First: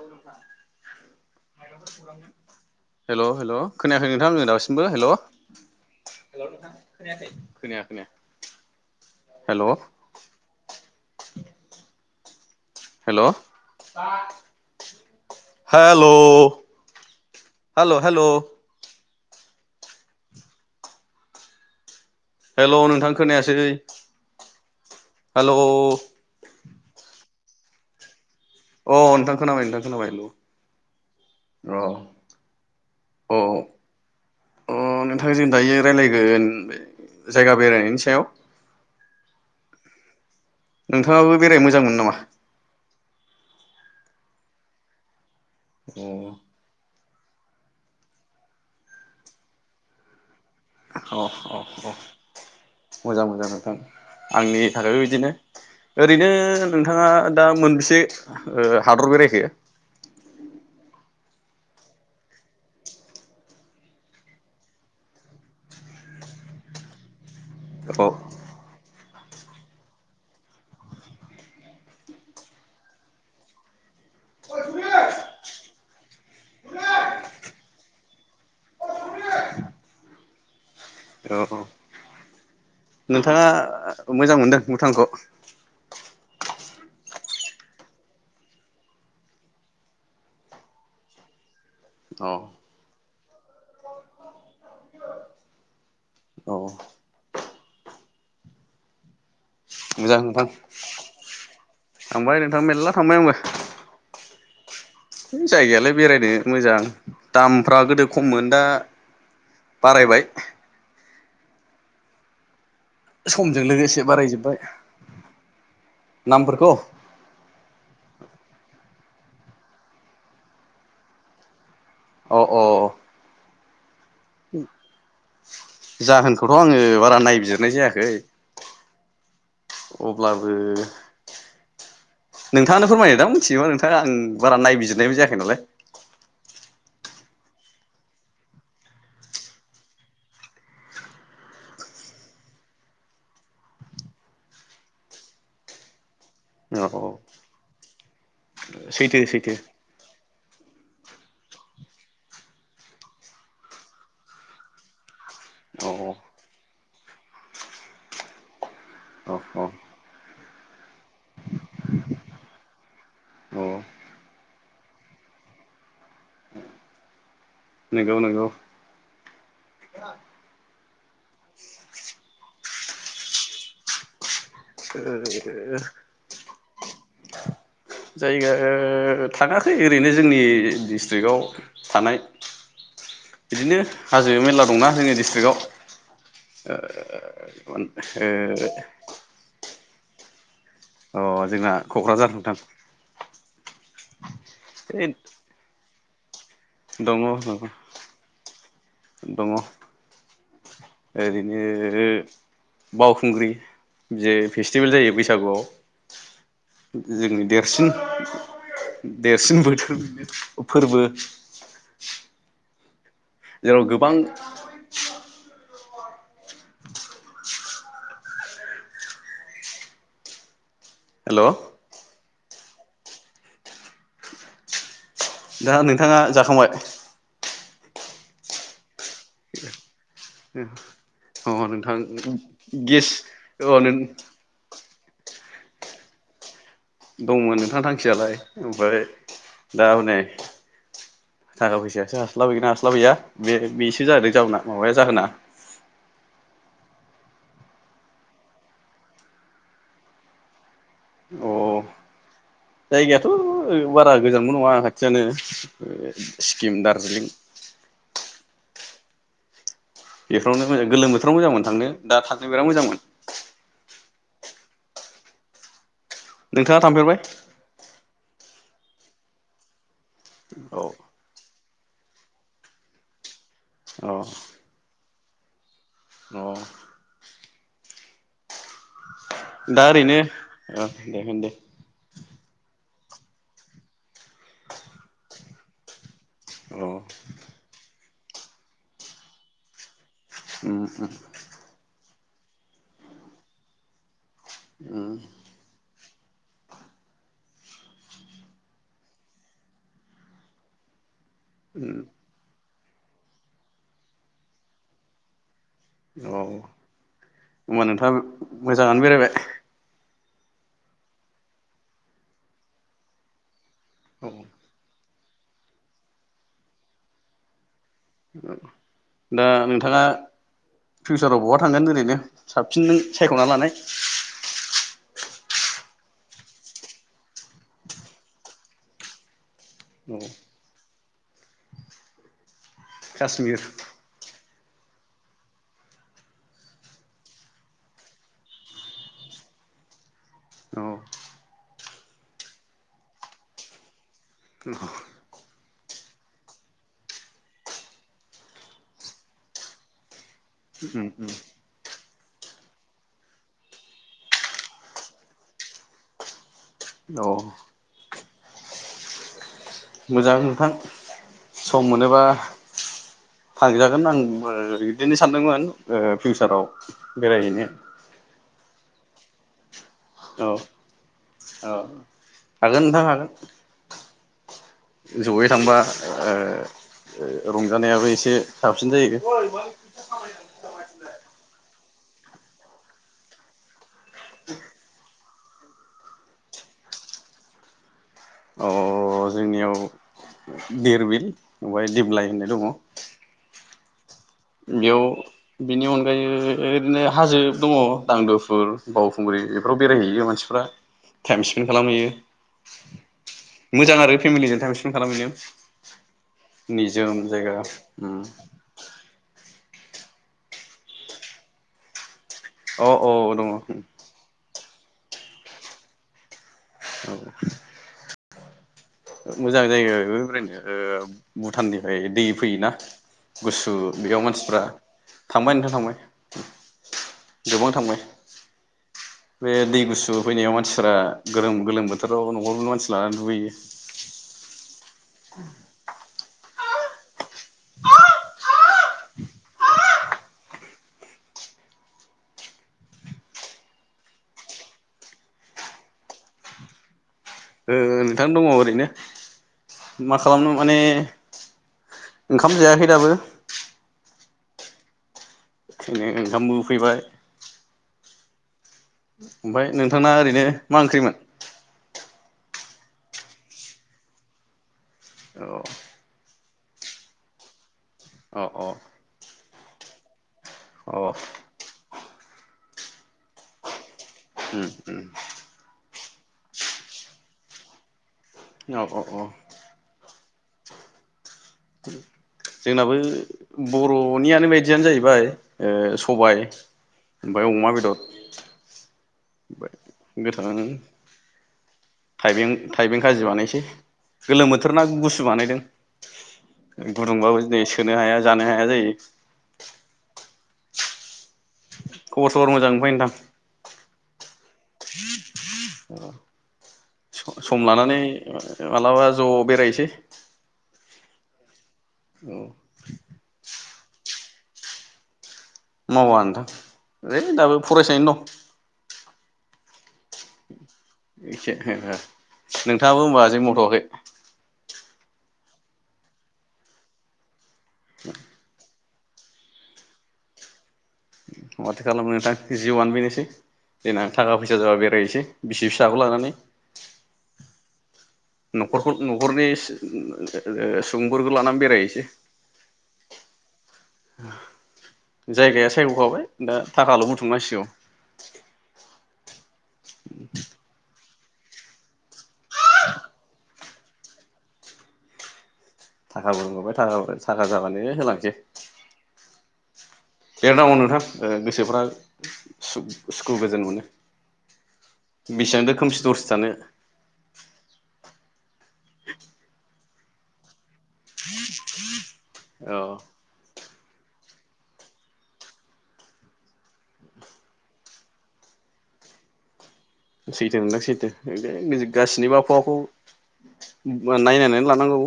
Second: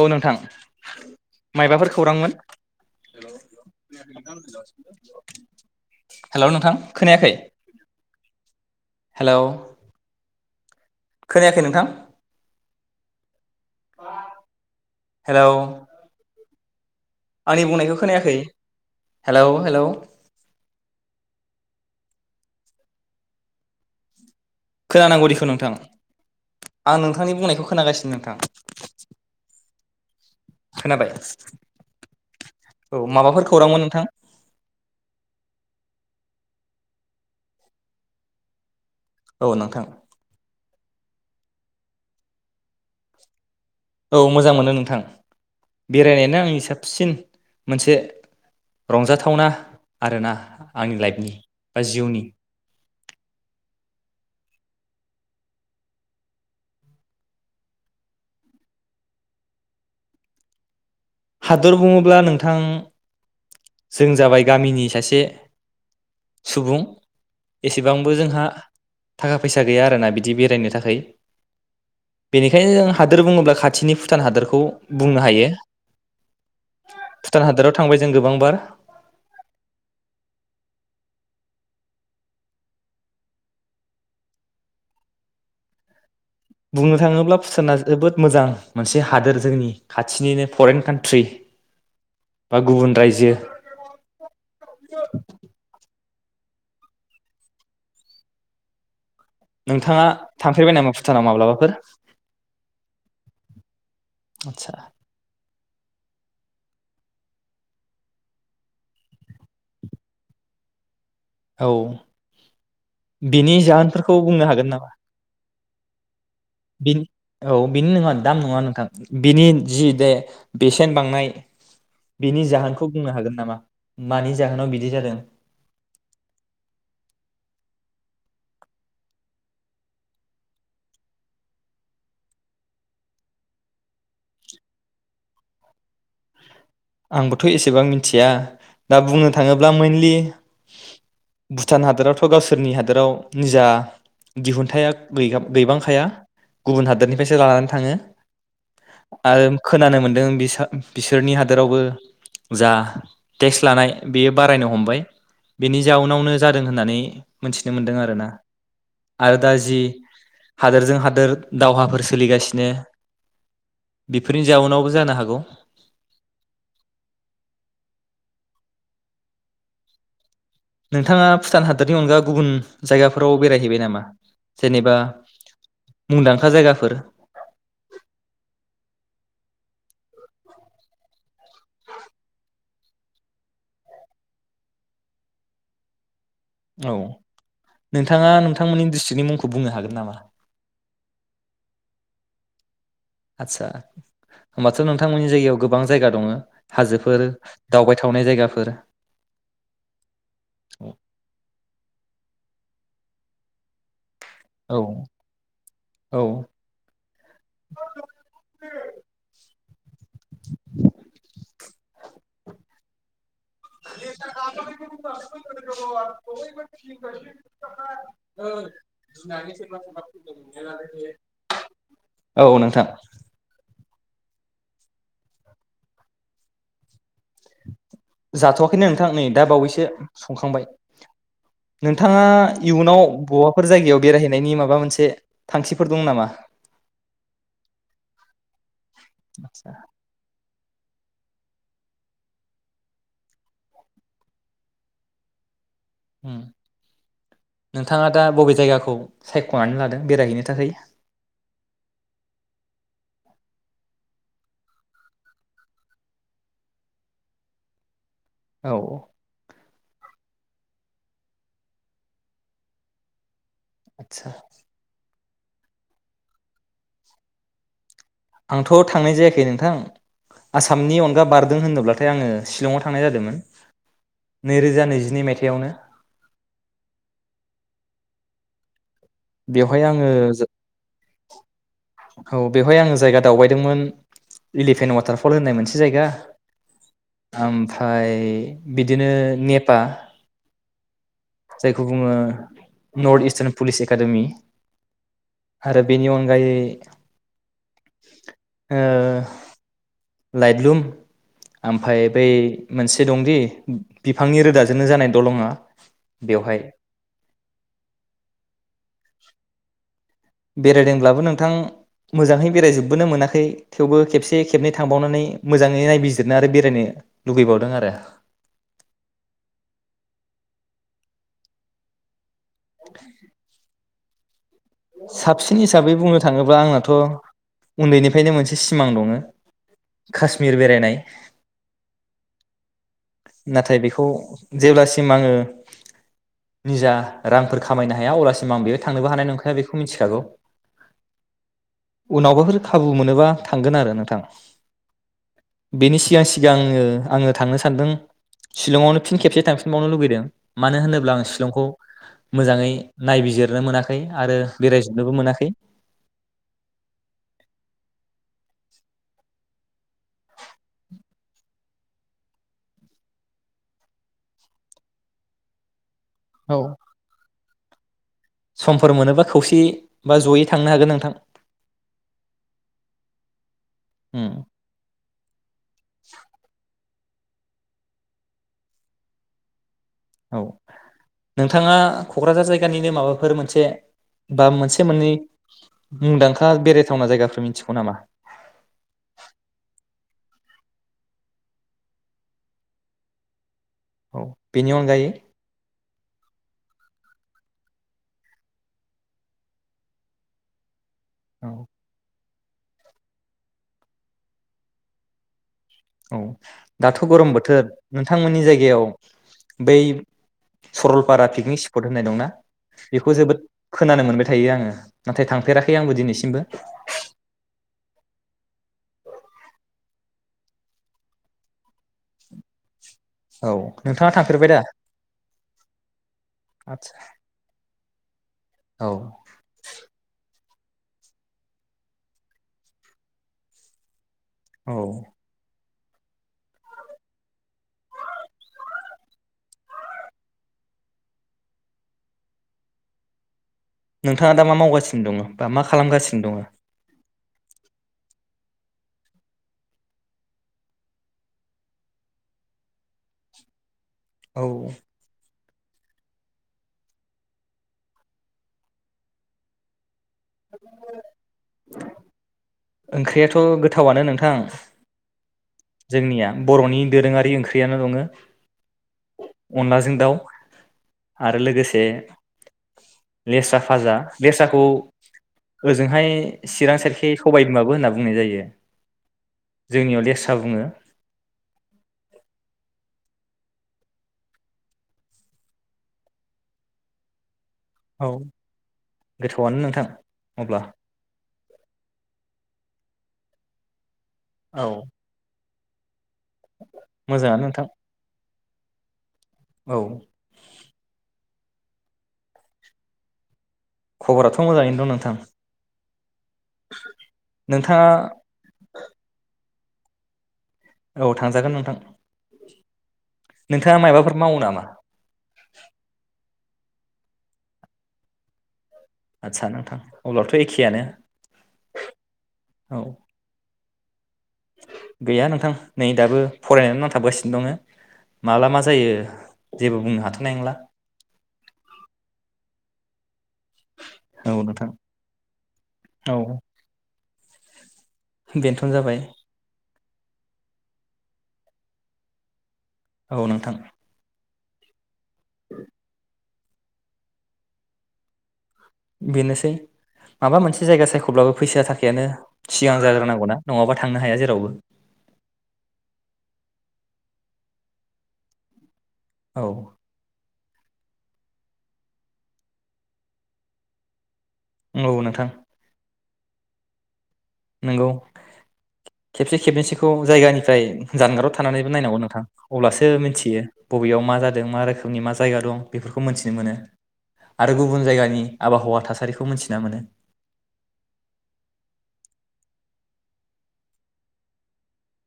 औ नोंथां माइबाफोर खौरांमोन हेल' हेल' खोनायाखै नोंथां आङो दासिमबो हेल' हेल' नोंथां खोनायाखै खोनाया खोनाया हेल'। हेल'। हेलौ हेल'। आंनि बुंनायखौ हेल' खोनायाखै। Hello hello. हेल' नोंथां खोनायासै। खोनानांगौ दिखौ नोंथां आं नोंथांनि बुंनाय। खौ खोनागासिनो नोंथां। अ नोंथां खोनाबाय नोंथां खोनाबायल'। खोनाबाय औ माबाफोर खौरांमोन नोंथां? ओ जायगा बेरायनायनि सायाव। औ नोंथां। नोंथाङाबो बेरायनो मोजांमोनो नामा? औ मोजां मोनो नोंथां अ बेरायनायानो आंनि साबसिन मोनसे रंजाथावना आरो ना। आंनि अ लाइफनि अ बा अ जिउनि। [inaudible] मोजां मोजां नोंथां आंनि थाखायबो बिदिनो ओरैनो नोंथाङा दा मोनबेसे हादर बेरायखो? हादर बुङोब्ला नोंथां। जों जाबाय गामिनि सासे सुबुं। औ एसेबांबो जोंहा। थाखा फैसा गैया आरोना बिदि बेरायनो थाखाय बेनिखायनो जों हादोर बुङोब्ला खाथिनि भुटान हादोरखौ बुंनो हायो भुटान हादराव थांबाय जों गोबांबार। [unintelligible] औ औ नोंथाङा मोजां मोनदों भुटानखौ? बुंनो थाङोब्ला भुटाना जोबोद मोजां मोनसे हादोर जोंनि खाथिनिनो फरेन कान्ट्रि औ बा गुबुन रायजो। औ नोंथाङा मोजां नोंथां थांफेरबाय नामा भुटानाव माब्लाबाफोर थांबाय नोंथां मेरला थांबाय आंबो आतसा जायगायालाय बेरायनो मोजां दामफ्रा गोदो खममोन दा बारायबाय औ बिनि समजों लोगोसे जाहोनफोरखौ बुंनो बारायजोब्बाय हागोन नामा? नामफोरखौ बिनि औ बिनि नङा दाम नङा नोंथां बिनि जि दे बेसेन बांनाय अ बिनि अ जाहोनखौ बुंनो हागोन नामा? मानि जाहोनाव बिदि जादों जाहोनखौथ' आङो बारा नायबिजिरनाय जायाखै अब्लाबो नोंथाङानो फोरमायो दां मिथियो नोंथाङा आं बारा नायबिजिरनायबो जायाखै नालाय आंबोथ' एसेबां मिथिया दा बुंनो थाङोब्ला मेइनलि भुटान हादोरावथ' गावसोरनि हादोराव निजा दिहुनथाया गैया गैबांखाया औ गुबुन औ हादोरनिफ्रायसो लानानै थांङो सैथो आरो सैथो खोनानो मोनदों बिसा बिसोरनि हा हादोरावबो जा टेक्स लानाय बेयो बारायनो हमबाय बेनि औ जाउनावनो जादों होननानै मोनथिनो मोनदों आरोना औ आरो दा औ जि हादोरजों हादोर दावहाफोर सोलिगासिनो औ बेफोरनि जाउनावबो जानो हागौ नोंगौ नोंगौ नोंथाङा भुटान हादरनि अनगा गुबुन जायगाफोराव बेरायहैबाय नामा जेनेबा मुंदांखा जायगा फोर जायगा ओ थांङाखै ओरैनो जोंनि डिस्ट्रिकआव थानाय बिदिनो हाजो मेरला दंना जोंनि डिस्ट्रिक्टआव औ नोंथाङा नोंथांमोननि डिस्ट्रिक्टनि मुंखौ बुंनो हागोन नामा अ जोंना कक्राझार नोंथां आदसा होमबाथ ओइ नोंथांमोननि जायगायाव गोबां जायगा दंङ हाजोफोर दावबायथावनाय जायगाफोर दंङ ओरैनो बावखुंग्रि जे औ फेस्टिभेल जायो बैसागुआव औ जोंनि देरसिन देरसिनबोथ [unintelligible] फोरबो [unintelligible] जेराव गोबां [unintelligible] हेल' औ नोंथां दा नोंथांङा जाखांबाय जाथ'वाखै नो नोंथां नै दा बावैसो संखांबाय अ नोंथां नोंथाङा इयुनाव गेस बबाफोर अ नों जायगायाव बेरायहैनायनि माबा मोनसे ए थांखिफोर दं नामा दंमोन नोंथां थांखियालाय ओमफ्राय आदसा दा हनै थाखा फैसायासो हास्लाबगोना हास्लाबैया बे बेसो जाद जाहोनना माबाया जाहोना उम नोंथाङा दा बबे जायगाखौ सायख'नानै लादों बेरायहैनो थाखाय अ जायगायाथ बारा गोजानबो नंङा खाथियानो सिक्किम दार्जिलिं औ बेफोरावनो मोजां गोलोम बोथोराव मोजांमोन थांनो दा थनो बिराद मोजांमोन आतसा नोंथांङा थांफेरबाय आंथ थांनाय जायाखै नोंथां औ आसामनि अनगा बारदों होनोब्ला नाथाय आंङो शिंलंआव थांनाय जादोंमोन नैरोजा नैजिनै मायथाइ। बेयावनो अ बेवहाय दा आङो ओरैनो औ दे होन दे औ बेवहाय आङो जायगा दावबायदोंमोन एलिफेन वाटारफल होननाय मोनसे जायगा औ ओमफाय बिदिनो नेपा उम जायखौ बुङो नर्थ इसट्रान पुलिस एका एकाडेमि। उम। बेनि अनगायै लाइटलुम। उम ओमफ्राय बै मोनसे दंदि बिफांनि रोदाजोंनो जानाय दलङा औ बेवहाय होनबा नोंथाङा मोजाङानो बेरायबाय। बेरायदोंब्लाबो नोंथां मोजाङै बेरायजोबबोनो मोनाखै। थेवबो औ खेबसे खेबनै थांबावनानै मोजाङै नायबिजिरनो आरो बेरायनो लुुबैबावदों आरो। दा नोंथाङा फिउचाराव बहा थांगोन ओरैनो? साबसिनजों सायख'ना लानाय साबसिन हिसाबै बुंनो थाङोब्ला आंनाथ' उन्दैनिफ्रायनो मोनसे सिमां दङो। औ काश्मिर बेरायनाय काश्मिर नाथाय बेखौ जेब्लासिम आङो निजा रांफोर खामायनो हाया अब्लासिम आं बेयो थांनोबो हानाय नंखाया बेखौ मिथिखागौ। नंगौ। उनावबाफोर खाबु मोनोबा थांगोन आरो नोंथां। [inaudible] बेनि सिगां सिगां ओ आङो थांनो सान्दों शिलंआवनो फिन खेबसे थांफिनबावनो लुुबैदों मानो उम होनोब्ला आं उम शिलंखौ मोजाङै नायबिजिरनो मोनाखै आरो बेरायजोबनोबो मोनाखै। औ। मोजां नोंथां सम मोनोबा फागजागोन आं बो इदिनो सानदोंमोन। ओ फिउसाराव बेरायहैनो। समफोर मोनोबा खौसेयै औ औ हागोन नोंथां हागोन। उम। जयै थांबा ओ ओ रंजानायाबो एसे साबसिन जायो। औ नोंथाङा क'क्राझार जायगानिनो माबाफोर मोनसे बा मोनसे मोननै मुंदांखा बेरायथावना जायगाफोर मिथिगौ नामा। देरबिल ओफाय दिबलाय होननाय दङ। औ बेनि बेयाव अनगायै बिनि अनग ओमफायो ओरैनो हाजो दङ' दांदोफोर बावखुंग्रि इफोराव बेरायहैयो मानसिफ्रा। औ टाइम स्पेन्ड खालामहैयो। मोजां आरो फेमिलिजों टाइम स्पेन्ड खालामहैनो। औ दाथ' निजोम गरम जायगा बोथोर उम नोंथांमोननि जायगायाव। बै सरलपारा पिकनिक स्पट होननाय दंना। अ अ बेखौ जोबोद दङ खोनानो मोनबाय थायो आङो। नाथाय थांफेराखै आंबो दिनैसिमबो। औ। मोजां जायगाया बेबो बेरायनो ओ भुटाननिफाय दै फैयोना। औ गुसु नोंथाङा बेयाव थांफेरबाय दा मानसिफ्रा थांबाय नोंथां थांबाय आदसा गोबां थांबाय। औ [inaudible] बे दै गुसु फैनायाव मान मानसिफ्रा गोलोम-गोलोम बोथोराव न'आवनो मानसि लानानै दुगैहैयो। औ। [inaudible] नोंथाङा दा मा मावगासिनो दङो बा मा खालामगासिनो दङो। ओ नोंथां दङ ओरैनो मा खालामनो माने ओंखाम जायाखै दाबो। औ। [unintelligible] ओंखामबो उखैबाय। ओमफाय नों नोंथांआ ओरैनो मा ओंख्रिमोन ओंख्रियाथ' गोथावनो नोंथां औ जोंनिया बर'नि दोरोङारि ओंख्रियानो दङ अ अ अनलाजों दाउ अ आरो लोगोसे लेस्रा फाजा लेस्राखौ उम उम ओजोंहाय चिरां सायटखै सबाय बिमाबो होनना बुंनाय जायो औ अ अ [unintelligible] बुङो जोंनाबो बर'नियानो बायदियानो जाहैबाय सबाय ओमफ्राय अमा बेदर गोथावआनो ओमफ्राय नोंथां। अब्ला गोथां थाइबें थाइबें खाजि बानायसै गोलोम बोथोर ना गुसु बानायदों गुदुंबाबो मोजाङानो दिनै नोंथां सोनो हाया जानो हाया जायो। औ। खबर सबर मोजां मोनफाय नोंथां खबराथ' मोजाङैनो दं नोंथां। [inaudible] सम लानानै मालाबा ज' बेरासै दे औ थांजागोन नोंथां। औ। दा माबाफोर मावो नामा? मावा नोथां ओइ दाबो फरायसायानो दं। आदसा नोंथां अब्लाथ' एखेयानो। एखे औ नोंथाङाबो होनोमबा जेबो मथ'वाखै? [inaudible] गैया नोंथां नै दाबो फरायनानै नांथाबगासिनो दङ माला मा जायो जेबो बुंनो हाथ'नाय नंला माथो खालामो नोंथां जिउआनो बेनोसै देनां थाखा औ फैसा नोंथां जाबा बेरायहसै बिसि फिसाखौ औ लानानै बेनोथ' न'खरखौ जाबाय न'खरनि। अ अ सफोरखौ लानानै बेरायहैसै। औ नोंथां। जायगाया सायख'खाबाय। दा थाखाल' बुथुमनांसिगौ। बेनोसै माबा मोनसे जायगा सायख'ब्लाबो फैसा थाखायानो सिगां जाग्रोनांगौ ना? नङाबा थांनो हाया जेरावबो थाखाबो रोंहरबाय थाखाब थाखा जाबानो होलांसै। औ। देरनाव नथां गोसोफ्रा सुखु गोजोन मोनो। औ नोंथां बेसेबांथो खोमसि दरसि जानो नंगौ खेबसे खेबनैसखौ जायगानिफ्राय जानगाराव थानानैबो नायनांगौ नोंथां। औ अब्लासो मिथियो। बबेयाव मा जादों मा रोखोमनि मा जायगा दं बेफोरखौ मोनथिनो मोनो आरो गुबुन जायगानि आबहावा थासारिखौ मोनथिना मोनो। सैथो नोंदां सैथो गासैनिबो आबहावाखौ नायनानै लानांगौ।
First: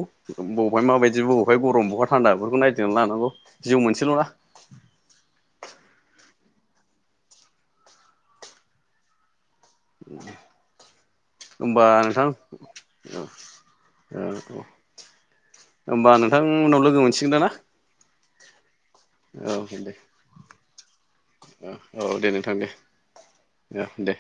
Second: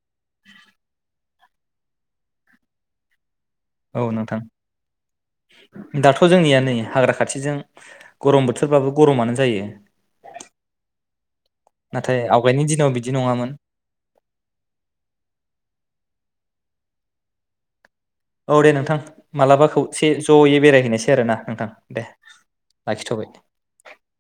बबेहाय माबायदिब बहाय गरम बहा थान्दाफोरखौ नायगिदिंना लानांगौ। जिउ औ मोनसेल'ना नोंथां दाथ' जोंनिया नै हाग्रा खाथिजों गरम बोथोरबाबो गरमानो जायो। होनबा नाथाय नोंथां आवगायनि दिनाव बिदि औ नङामोन औ होमबा नोंथां उनाव लोगो मोनसिगोनदा ना। औ दे नोंथां मालाबा औ दे खौसे ज'यै बेरायहैनोसै। सेै आरोना नोंथां दे औ नोंथां दे लाखिथ'बाय औ दे